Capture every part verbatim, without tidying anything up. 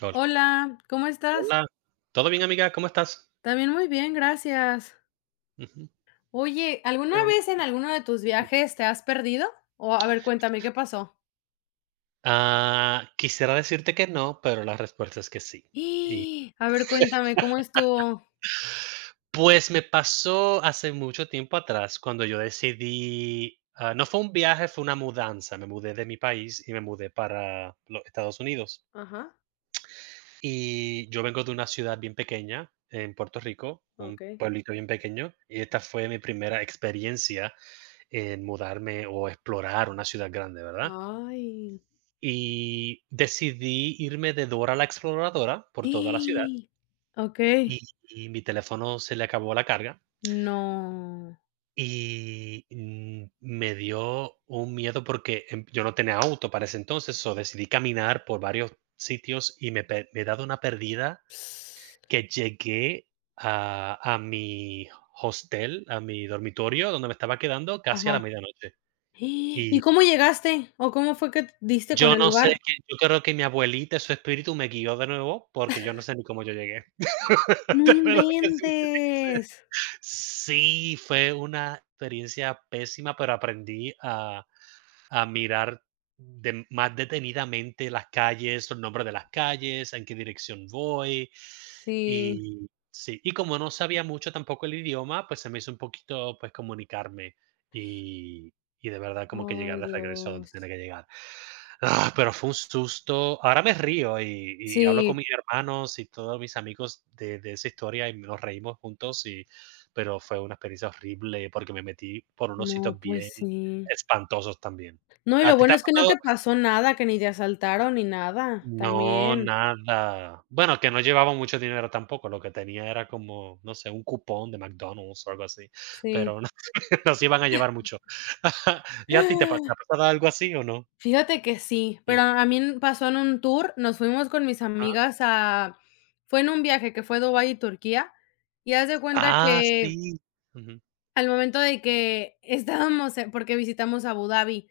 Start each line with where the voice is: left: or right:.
right: Hola.
left: Hola, ¿cómo estás?
right: Hola. ¿Todo bien, amiga? ¿Cómo estás?
left: También muy bien, gracias.
right: Ujú.
left: Oye, ¿alguna
right: ¿Qué onda?
left: vez en alguno de tus viajes te has perdido? O a ver, cuéntame, ¿qué pasó?
right: Ah, quisiera decirte que no, pero la respuesta es que sí. Y
left: ¡Ih! A ver, cuéntame, ¿cómo estuvo?
right: pues me pasó hace mucho tiempo atrás cuando yo decidí, ah, no fue un viaje, fue una mudanza. Me mudé de mi país y me mudé para los Estados Unidos.
left: Ajá,
right: Y yo vengo de una ciudad bien pequeña en Puerto Rico,
left: ok.
right: un pueblito bien pequeño, y esta fue mi primera experiencia en mudarme o explorar una ciudad grande, ¿verdad?
left: Ay.
right: Y decidí irme de Dora la Exploradora por toda la ciudad
left: ¡Ih! Ok.
right: y y mi teléfono se le acabó la carga
left: No.
right: y, mm, me dio un miedo porque, em, yo no tenía auto para ese entonces, o decidí caminar por varios sitios y me pe me he dado una perdida que llegué a a mi hostel, a mi dormitorio donde me estaba quedando casi a
left: Ajá.
right: la medianoche.
left: ¡Ih! ¿Y
right: Y
left: cómo llegaste? ¿O cómo fue que diste con
right: yo
left: el
right: no sé
left: lugar?
right: que yo creo que mi abuelita, su espíritu, me guió de nuevo porque yo no sé ni cómo yo llegué.
left: No
right: De verdad que sí.
left: inventes.
right: Sí, fue una experiencia pésima, pero aprendí a a mirar de más detenidamente las calles, los nombres de las calles, en qué dirección voy.
left: Sí.
right: Y sí, y como no sabía mucho tampoco el idioma, pues se me hizo un poquito, pues, comunicarme y y de verdad como que llegar
left: Ay,
right: de regreso a donde
left: Dios.
right: tenía que llegar. Ah, pero fue un susto. Ahora me río y y hablo con
left: Sí.
right: mis hermanos y todos mis amigos de de esa historia, y nos reímos juntos, y pero fue una experiencia horrible porque me metí por unos
left: No,
right: sitios
left: pues
right: bien
left: sí.
right: espantosos también.
left: No, y lo
right: ¿A ti te
left: bueno
right: ha
left: es que no
right: pasado?
left: te pasó nada, que ni te asaltaron ni nada,
right: No,
left: también,
right: nada. Bueno, que no llevaba mucho dinero tampoco, lo que tenía era como, no sé, un cupón de McDonald's o algo así,
left: sí.
right: pero no nos iban a llevar mucho. ¿Y a ti te pa te ha pasado algo así o no?
left: Fíjate que sí,
right: Mm,
left: pero a mí me pasó en un tour, nos fuimos con mis
right: ajá.
left: amigas a fue en un viaje que fue Dubái y Turquía, y haz de cuenta
right: Ah,
left: que
right: sí.
left: al momento de que estábamos, eh, porque visitamos Abu Dhabi.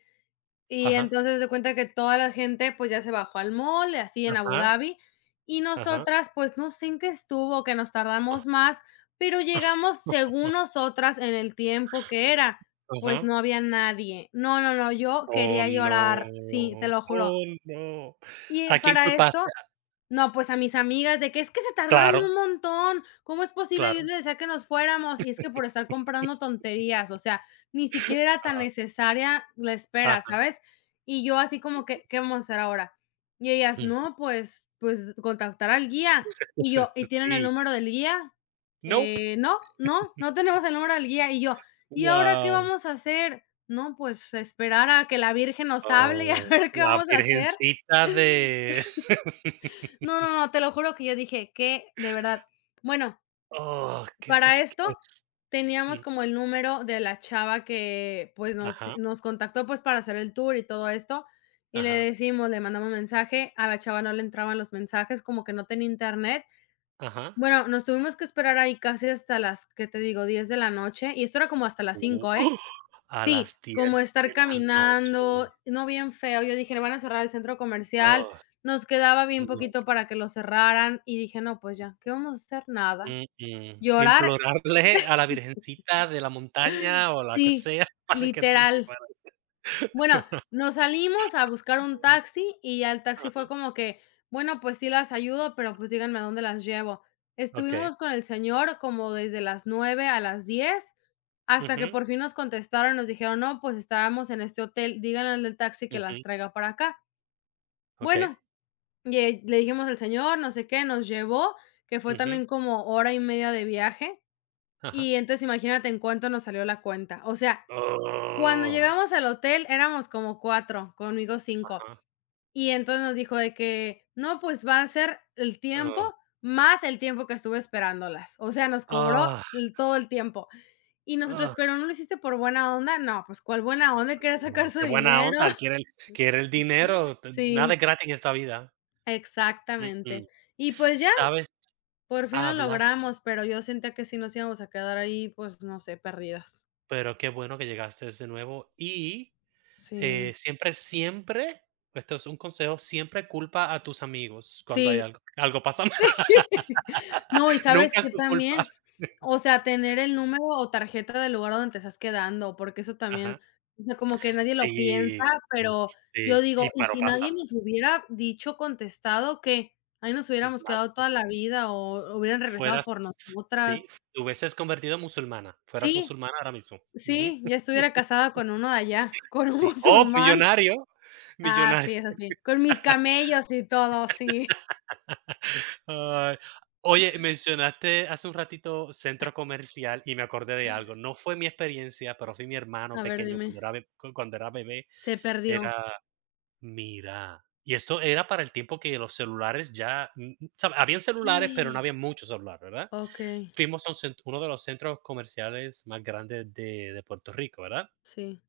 left: Y
right: Ajá,
left: entonces haz de cuenta que toda la gente, pues, ya se bajó al mall, así en Abu
right: ajá,
left: Dhabi, y
right: ajá.
left: nosotras, pues, no sé en qué estuvo, que nos tardamos más, pero llegamos según nosotras en el tiempo que era,
right: Ajá.
left: pues, no había nadie. No, no, no, yo
right: Oh,
left: quería llorar, sí, te
right: no.
left: lo juro.
right: Oh, no.
left: Y
right: ¿A quién
left: para esto
right: culpaste?
left: no, pues a mis amigas de que: "Es que se tardaron
right: Claro,
left: un montón, ¿cómo es posible?". Yo
right: claro.
left: les decía que nos fuéramos, y es que por estar comprando tonterías, o sea, ni siquiera era tan
right: Ajá,
left: necesaria la espera,
right: ajá.
left: ¿sabes? Y yo así como que: "¿Qué vamos a hacer ahora?". Y ellas: "No, pues pues contactar al guía". Y yo: "¿Y tienen el
right: Sí.
left: número del guía?".
right: Nope.
left: "Eh, no, no, no tenemos el número del guía". Y yo: "¿Y ahora qué
right: Wow.
left: vamos a hacer?". "No, pues esperar a que la Virgen nos hable y a
right: Oh,
left: ver qué
right: la
left: vamos a hacer".
right: virgencita de
left: No, no, no, te lo juro que yo dije: que de verdad. Bueno,
right: Oh, qué
left: para
right: qué
left: esto
right: es
left: teníamos
right: mm,
left: como el número de la chava que, pues, nos
right: ajá,
left: nos contactó, pues, para hacer el tour y todo esto, y le
right: ajá,
left: decimos, le mandamos mensaje, a la chava no le entraban los mensajes, como que no tenía internet.
right: ajá.
left: Bueno, nos tuvimos que esperar ahí casi hasta las, ¿qué te digo?, diez de la noche, y esto era como hasta las
right: Uh,
left: cinco, ¿eh?
right: a
left: Sí,
right: las
left: como
right: diez
left: estar
right: de la
left: caminando,
right: noche.
left: no, bien feo. Yo dije: "Van a cerrar el centro comercial".
right: Oh,
left: Nos quedaba bien
right: no.
left: poquito para que lo cerraran, y dije: "No, pues ya, ¿qué vamos a hacer? Nada".
right: Mm, mm,
left: Llorar,
right: implorarle a la virgencita de la montaña o la que
left: sí,
right: sea para que te
left: literal.
right: llevara.
left: Bueno, nos salimos a buscar un taxi, y ya el taxi fue
right: Ajá,
left: como que: "Bueno, pues sí las ayudo, pero, pues, díganme a dónde las llevo".
right: okey.
left: Estuvimos con el señor como desde las nueve a las diez hasta que
right: Ujú,
left: por fin nos contestaron, nos dijeron: "No, pues estábamos en este hotel, díganle al del taxi que las
right: ujú,
left: traiga para acá".
right: okey,
left: Bueno, lle le dijimos al señor, no sé qué, nos llevó, que fue
right: ujú,
left: también como hora y media de viaje,
right: ajá.
left: y entonces imagínate en cuánto nos salió la cuenta. O sea, cuando
right: Oh,
left: llegamos al hotel éramos como cuatro, conmigo cinco.
right: ajá,
left: Y entonces nos dijo de que: "No, pues va a ser el tiempo
right: oh,
left: más el tiempo que estuve esperándolas". O sea, nos cobró
right: ah,
left: el todo el tiempo. Y nosotros:
right: ah,
left: "¿Pero no lo hiciste por buena onda?". No, pues, ¿cuál buena onda? Quería
right: no,
left: sacar su
right: qué buena
left: dinero.
right: onda, él quiere el quiere el dinero, t nada
left: Sí,
right: es gratis en esta vida. Mm,
left: exactamente.
right: mm.
left: Y pues ya,
right: ¿Sabes?
left: por fin lo
right: Hablas,
left: logramos, pero yo sentía que si nos íbamos a quedar ahí, pues, no sé, perdidas.
right: pero qué bueno que llegaste de nuevo y eh,
left: Sí.
right: siempre, siempre, esto es un consejo, siempre culpa a tus amigos cuando hay
left: Sí,
right: algo. Algo pasa mal,
left: no, y sabes
right: nunca es
left: que
right: tu culpa.
left: también, o sea, tener el número o tarjeta del lugar donde te estás quedando, porque eso
right: Ajá.
left: también, o sea, como que nadie lo piensa,
right: Sí,
left: pero yo
right: sí,
left: digo,
right: y
left: y
right: pero
left: si nadie
right: pasa.
left: nos hubiera dicho, contestado, que ahí nos
right: Ujú.
left: hubiéramos
right: Nada,
left: quedado toda la vida o hubieran regresado
right: fueras
left: por
right: sí,
left: nosotras.
right: te hubieses convertido en musulmana, fueras
left: Sí,
right: musulmana ahora mismo. Ujú.
left: sí, ya estuviera casada con uno de allá, con un
right: Sí. Oh,
left: musulmán.
right: millonario,
left: Ah,
right: millonario.
left: sí, es así, con mis camellos y todo, sí.
right: Ay, oye, mencionaste hace un ratito centro comercial y me acordé de algo. No fue mi experiencia, pero fue mi hermano
left: A ver,
right: pequeño
left: dime,
right: cuando era be cu- cuando era bebé,
left: se perdió.
right: era mira, y esto era para el tiempo que los celulares ya, mm, mm, sabe, habían celulares, pero no había mucho celular, ¿verdad?
left: Okey,
right: Fuimos a un cent- uno de los centros comerciales más grandes de, de Puerto Rico, ¿verdad?
left: sí.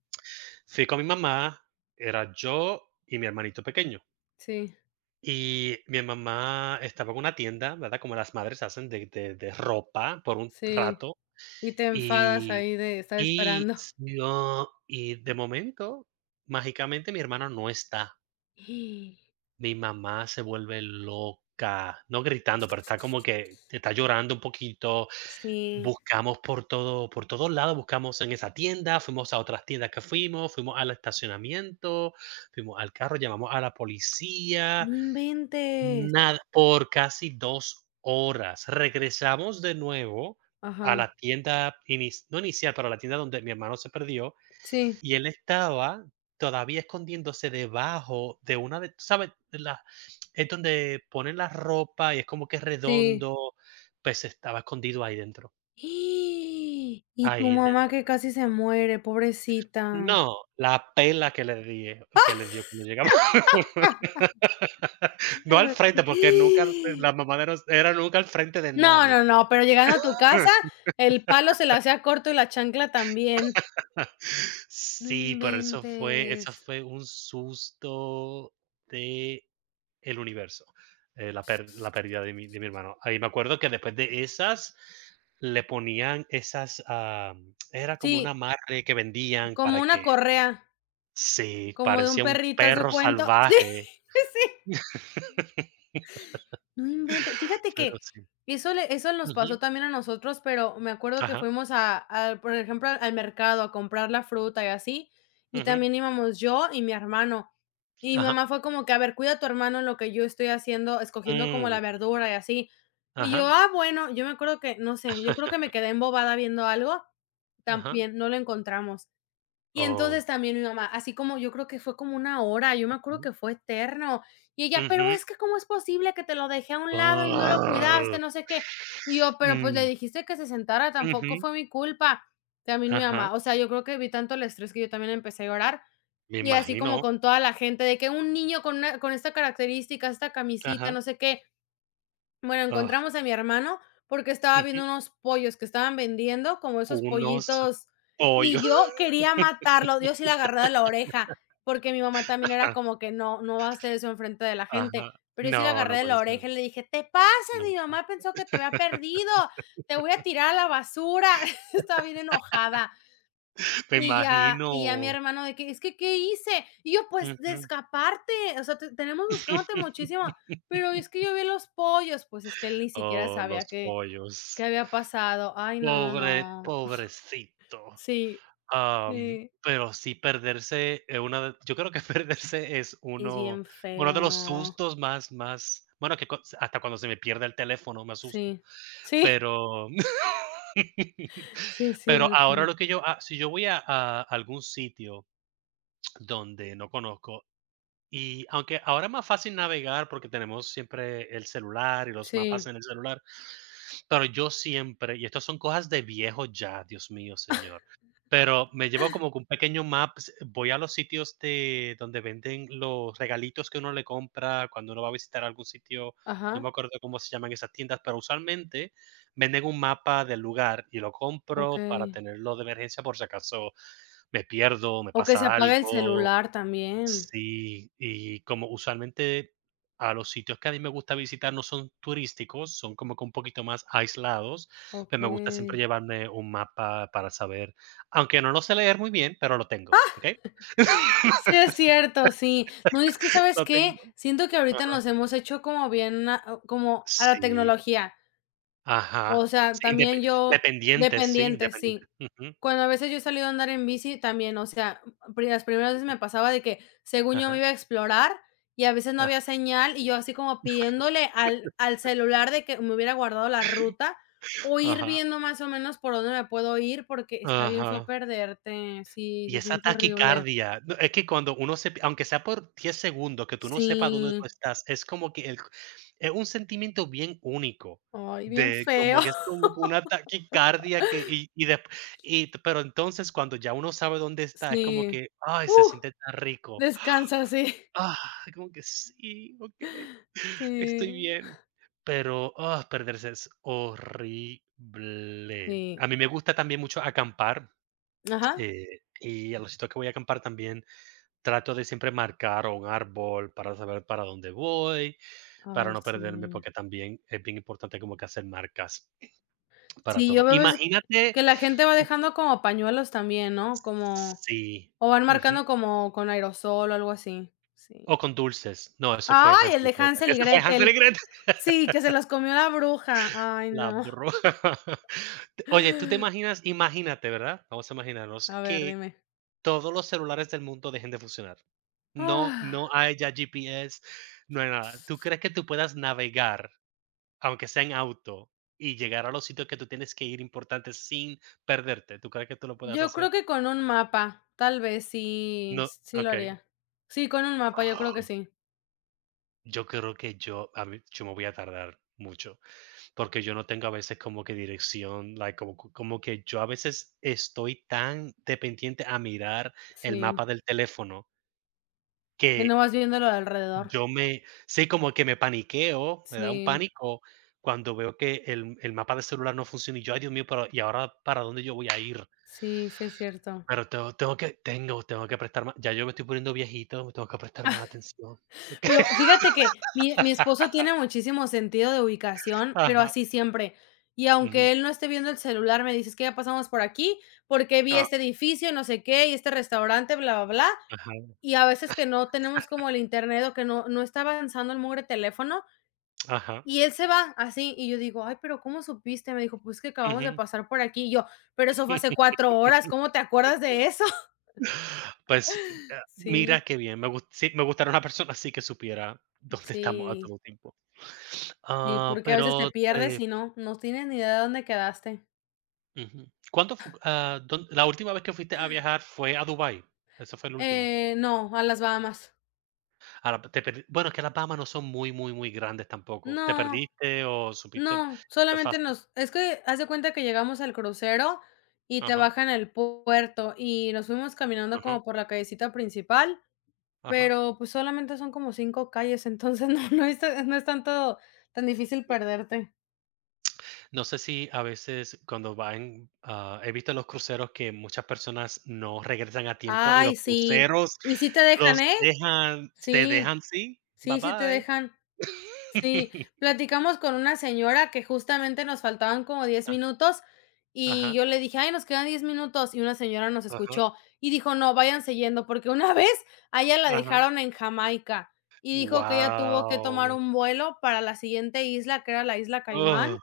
right: Fui con mi mamá, era yo y mi hermanito pequeño.
left: Sí,
right: Y mi mamá estaba en una tienda, ¿verdad? Como las madres hacen de, de- de ropa por un
left: sí.
right: rato.
left: Y te enfadas
right: Y,
left: ahí de estar
right: y,
left: esperando.
right: sí, oh, y de momento, mágicamente, mi hermano no está. Mi mamá se vuelve loca, no gritando, pero está como que está llorando un poquito.
left: Sí,
right: Buscamos por todo, por todos lados, buscamos en esa tienda, fuimos a otras tiendas que fuimos, fuimos al estacionamiento, fuimos al carro, llamamos a la policía,
left: no inventes.
right: nada, por casi dos horas. Regresamos de nuevo
left: Ajá,
right: a la tienda, inis- no inicial, pero a la tienda donde mi hermano se perdió
left: sí,
right: y él estaba todavía escondiéndose debajo de una de, ¿tú sabes? La es donde ponen la ropa y es como que es
left: sí.
right: redondo, pues estaba escondido ahí dentro,
left: Y tu
right: ahí
left: mamá
right: dentro.
left: que casi se muere, pobrecita.
right: No, la pela que le di que le dio cuando llegamos.
left: Ah.
right: No al frente, porque nunca la mamá de nos era nunca al frente de
left: No,
right: nadie.
left: no, no, pero llegando a tu casa, el palo se la hacía corto y la chancla también. No
right: Sí, pero eso fue eso
left: inventes.
right: fue un susto de el universo, eh, la, per- la pérdida de mi, de mi hermano. Ahí me acuerdo que después de esas le ponían esas, ah, era como una
left: Sí,
right: madre que vendían
left: como
right: para
left: una
right: que,
left: correa,
right: sí,
left: como de un
right: parecía un
left: perrito, haz de
right: perro
left: cuenta.
right: salvaje,
left: Sí, sí. No inventes. Fíjate
right: pero
left: que
right: sí.
left: eso le eso nos
right: Ujú,
left: pasó también a nosotros, pero me acuerdo que
right: ajá,
left: fuimos a al, por ejemplo, al al mercado a comprar la fruta y así, y
right: ujú,
left: también íbamos yo y mi hermano. Y mi
right: ajá,
left: mamá fue como que: "A ver, cuida a tu hermano en lo que yo estoy haciendo, escogiendo como
right: mm,
left: la verdura y así". Y yo:
right: ajá,
left: "Ah, bueno". Yo me acuerdo que, no sé, yo creo que me quedé embobada viendo algo,
right: ajá.
left: también no lo encontramos. Y entonces
right: Oh.
left: también mi mamá, así como yo creo que fue como una hora, yo me acuerdo
right: Ujú.
left: que fue eterno. Y ella: "Pero
right: Ujú,
left: es que, ¿cómo es posible que te lo dejé a un lado y no lo cuidaste?",
right: ah,
left: no sé qué. Y yo: "Pero, pues, le
right: mm,
left: dijiste que se sentara, tampoco
right: ujú,
left: fue mi culpa". También mi mamá,
right: ajá,
left: o sea, yo creo que vi tanto el estrés que yo también empecé a llorar,
right: me
left: y así como
right: imagino.
left: con toda la gente de que un niño con una con esta característica, esta camisita,
right: Ajá.
left: no sé qué. Bueno,
right: Ah,
left: encontramos a mi hermano porque estaba
right: ujú,
left: viendo unos pollos que estaban vendiendo, como esos
right: unos
left: pollitos,
right: pollos.
left: y yo quería matarlo. Yo sí le agarré de la oreja, porque mi mamá también era como que no, no va a hacer eso enfrente de la gente.
right: Ajá.
left: Pero yo sí le
right: No,
left: agarré
right: no
left: de la
right: puede ser,
left: oreja y le dije, te pasas,
right: no.
left: mi mamá pensó que te había perdido, te voy a tirar a la basura. Estaba bien enojada.
right: Me
left: Y ya y ya mi
right: imagino.
left: hermano de que: "Es que, ¿qué hice?". Y yo: "Pues, de
right: Ujú.
left: escaparte, o sea, te tenemos buscándote muchísimo". "Pero es que yo vi los pollos". Pues, es que él ni siquiera
right: Oh,
left: sabía
right: los
left: qué qué
right: pollos.
left: había pasado. Ay, no, no,
right: Pobre,
left: no.
right: pobrecito.
left: Sí,
right: Am,
left: sí.
right: pero sí perderse, eh, una de yo creo que perderse es
left: Es
right: uno
left: bien
right: uno de los
left: feo.
right: sustos más más bueno, que cos hasta cuando se me pierde el teléfono me asusto,
left: Sí. Sí,
right: pero
left: sí es
right: pero ahora
left: cierto.
right: lo que yo ha si yo voy a a algún sitio donde no conozco. Y aunque ahora es más fácil navegar porque tenemos siempre el celular y los mapas
left: Sí.
right: en el celular, pero yo siempre, y estas son cosas de viejo ya, Dios mío, señor, pero me llevo como que un pequeño map, s- voy a los sitios de donde venden los regalitos que uno le compra cuando uno va a visitar algún sitio, no me
left: Ajá,
right: acuerdo cómo se llaman esas tiendas, pero usualmente venden un mapa del lugar y lo compro para
left: okey.
right: tenerlo de emergencia por si acaso me pierdo, me
left: O que se
right: pasa
left: apague el
right: algo.
left: celular también.
right: Sí, y como usualmente a los sitios que a mí me gusta visitar no son turísticos, son como que un poquito más aislados, pero me gusta siempre
left: Okey.
right: llevarme un mapa para saber, aunque no lo sé leer muy bien, pero lo tengo, ¿okey?
left: Sí, es cierto, sí. No, y es que, ¿sabes
right: Lo
left: qué?
right: tengo,
left: Siento que ahorita
right: ajá.
left: nos hemos hecho como bien a como a la
right: Sí,
left: tecnología. O
right: ajá.
left: sea,
right: Sí,
left: también
right: indepe
left: yo
right: dependientes, sí,
left: dependiente, sí.
right: independientes. Ujú,
left: Cuando a veces yo he salido a andar en bici también, o sea, pri las primeras veces
right: ujú.
left: me pasaba de que, según yo me
right: Ajá,
left: iba a explorar, y a veces no
right: ajá.
left: había señal, y yo así como pidiéndole al al celular de que me hubiera guardado la ruta, o ir
right: Ajá,
left: viendo más o menos por dónde me puedo ir, porque está bien feo
right: ajá.
left: perderte. Sí,
right: Y
left: se
right: esa
left: siente horrible.
right: taquicardia, no, es que cuando uno se aunque sea por diez segundos que tú no sepas dónde tú
left: Sí.
right: estás, es como que el es un sentimiento bien único,
left: Ay, bien
right: de
left: feo.
right: como que es como que una taquicardia que y y de y t- pero entonces cuando ya uno sabe dónde está, es como
left: Sí.
right: que, ay, se
left: Uh,
right: siente tan rico.
left: descansa, sí.
right: Ah, como que sí, okey, estoy
left: Sí,
right: bien. Pero, ah, perderse es horrible.
left: sí.
right: A mí me gusta también mucho acampar,
left: Ajá.
right: eh, y a los sitios que voy a acampar también trato de siempre marcar o un árbol para saber para dónde voy, para
left: Ay,
right: no
left: sí.
right: perderme, porque también es bien importante como que hacer marcas para
left: Sí, yo
right: todo.
left: veo es
right: Imagínate
left: que la gente va dejando como pañuelos también, ¿no? Como
right: sí,
left: o van
right: ujú,
left: marcando como con aerosol o algo así. Sí.
right: o con dulces. No, eso fue
left: Ay, el
right: Hansel y
left: de
right: Gretel.
left: Hansel y
right: Ese fue
left: Gretel.
right: Hansel y Gretel.
left: Sí, que se los comió la bruja. Ay,
right: La
left: no.
right: bruja. Oye, ¿tú te imaginas? Imagínate, ¿verdad? Vamos a imaginarnos
left: A ver,
right: que
left: dime.
right: todos los celulares del mundo dejen de funcionar. No
left: Ah,
right: no hay ya G P S, no hay nada. ¿Tú crees que tú puedas navegar, aunque sea en auto, y llegar a los sitios que tú tienes que ir importantes sin perderte, ¿tú crees que tú lo puedas
left: yo creo
right: hacer?
left: que con un mapa, tal vez sí,
right: No,
left: sí lo
right: okey.
left: haría. Sí, con un mapa, yo creo que sí.
right: Yo creo que yo a mí yo me voy a tardar mucho, porque yo no tengo a veces como que dirección, like, como cu- como que yo a veces estoy tan dependiente a mirar el
left: Sí.
right: mapa del teléfono
left: Y
right: que
left: no vas viéndolo alrededor.
right: yo me sí, como que me paniqueo, me da un
left: Sí,
right: pánico cuando veo que el el mapa del celular no funciona y yo: "Ay, Dios mío, pero, ¿y ahora para dónde yo voy a ir?".
left: sí, sí es cierto.
right: Pero tengo tengo que tengo tengo que prestar más ya yo me estoy poniendo viejito, me tengo que prestar más atención.
left: Pero fíjate que mi mi esposo tiene muchísimo sentido de ubicación, pero
right: Ajá,
left: así siempre. Y
right: ujú,
left: aunque él no esté viendo el celular, me dice: "Es que ya pasamos por aquí, porque vi
right: ah,
left: este edificio, no sé qué, y este restaurante, bla, bla, bla".
right: ajá,
left: Y a veces que no tenemos como el internet o que no no está avanzando el mugre teléfono,
right: ajá,
left: y él se va así, y yo digo: "Ay, pero ¿cómo supiste?". Me dijo: "Pues que acabamos de
right: ujú.
left: pasar por aquí". Y yo: "Pero eso fue hace cuatro horas, ¿cómo te acuerdas de eso?".
right: Pues, ah,
left: Sí,
right: mira qué bien, me gust sí, me gustaría una persona así que supiera dónde estamos a
left: sí.
right: todo tiempo.
left: Sí,
right: Ah,
left: porque a veces te
right: pero,
left: pierdes
right: eh,
left: y no, no tienes ni idea de dónde quedaste.
right: ujú, ¿cuándo fu ah, dónde la última vez que fuiste a viajar fue a Dubái? Eso fue el último.
left: Eh, no, a las Bahamas.
right: Ahora te perdi bueno, es que las Bahamas no son muy, muy, muy grandes tampoco. ¿Te
left: No,
right: perdiste o supiste?
left: no,
right: Fue
left: solamente
right: fácil.
left: nos es que haz de cuenta que llegamos al crucero y te
right: Ajá.
left: bajan al puerto y nos fuimos caminando
right: Ujú,
left: como por la callecita principal,
right: ajá.
left: pero, pues, solamente son como cinco calles, entonces no, no es ta no es tanto tan difícil perderte.
right: No sé si a veces cuando van, ah, he visto en los cruceros que muchas personas no regresan a tiempo y
left: Ay,
right: los
left: sí.
right: cruceros
left: Y sí te dejan,
right: los
left: ¿eh?
right: dejan, te
left: Sí,
right: dejan, sí, bye
left: sí, sí te
right: bye.
left: dejan. Sí, platicamos con una señora que justamente nos faltaban como diez
right: Ah,
left: minutos y
right: ajá,
left: yo le dije, ay, nos quedan diez minutos y una señora nos
right: ajá,
left: escuchó y dijo, no, váyanse yendo porque una vez a ella la
right: ajá.
left: dejaron en Jamaica y dijo que ella tuvo que tomar
right: Wow.
left: un vuelo para la siguiente isla, que era la isla Caimán,
right: Oh,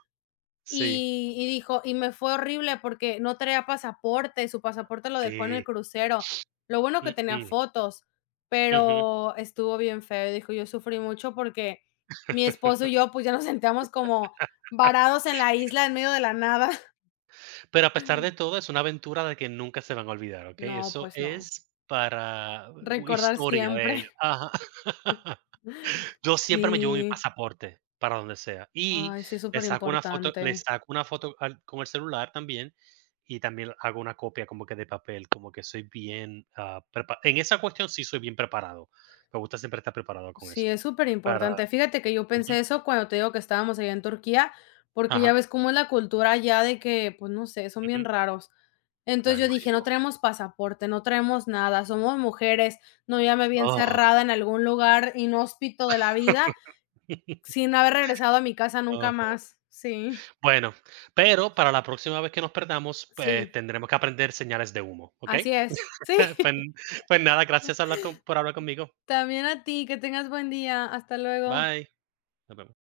right: sí,
left: y y dijo y me fue horrible porque no traía pasaporte, su pasaporte lo dejó en el
right: sí.
left: crucero. Lo bueno que
right: Mm,
left: tenía
right: mm,
left: fotos,
right: ujú.
left: pero estuvo bien feo. Y dijo: "Yo sufrí mucho porque mi esposo y yo, pues, ya nos sentíamos como varados en la isla en medio de la nada".
right: Pero a pesar de todo, es una aventura de que nunca se van a olvidar, ¿ok?
left: No,
right: Eso
left: pues no.
right: es para uh,
left: Recordar
right: historia de ellos.
left: siempre.
right: Ajá. Yo siempre me llevo mi
left: Sí.
right: pasaporte para donde sea, y
left: Ay, sí, es
right: le
left: súper
right: saco una foto
left: importante.
right: le saco una foto al con el celular también, y también hago una copia como que de papel, como que soy bien, ah, prepa en esa cuestión sí soy bien preparado. Me gusta siempre estar preparado con
left: Sí,
right: eso,
left: es súper
right: para
left: importante. Fíjate que yo
right: ujú,
left: pensé eso cuando te digo que estábamos allá en Turquía, porque ya
right: ajá,
left: ves cómo es la cultura allá de que, pues no sé, son
right: ujú,
left: bien raros.
right: ya
left: Entonces
right: me
left: yo dije, no
right: imagino.
left: traemos pasaporte, no traemos nada, somos mujeres, no, ya me vi
right: Oh.
left: encerrada en algún lugar inhóspito de la vida sin haber regresado a mi casa nunca
right: Ajá.
left: más. Sí,
right: Bueno, pero para la próxima vez que nos perdamos, pues,
left: sí,
right: tendremos que aprender señales de humo, ¿okey?
left: así es. Sí,
right: Pues pues nada, gracias hablar con por hablar conmigo.
left: también a ti, que tengas buen día. Hasta luego.
right: Bye, nos vemos.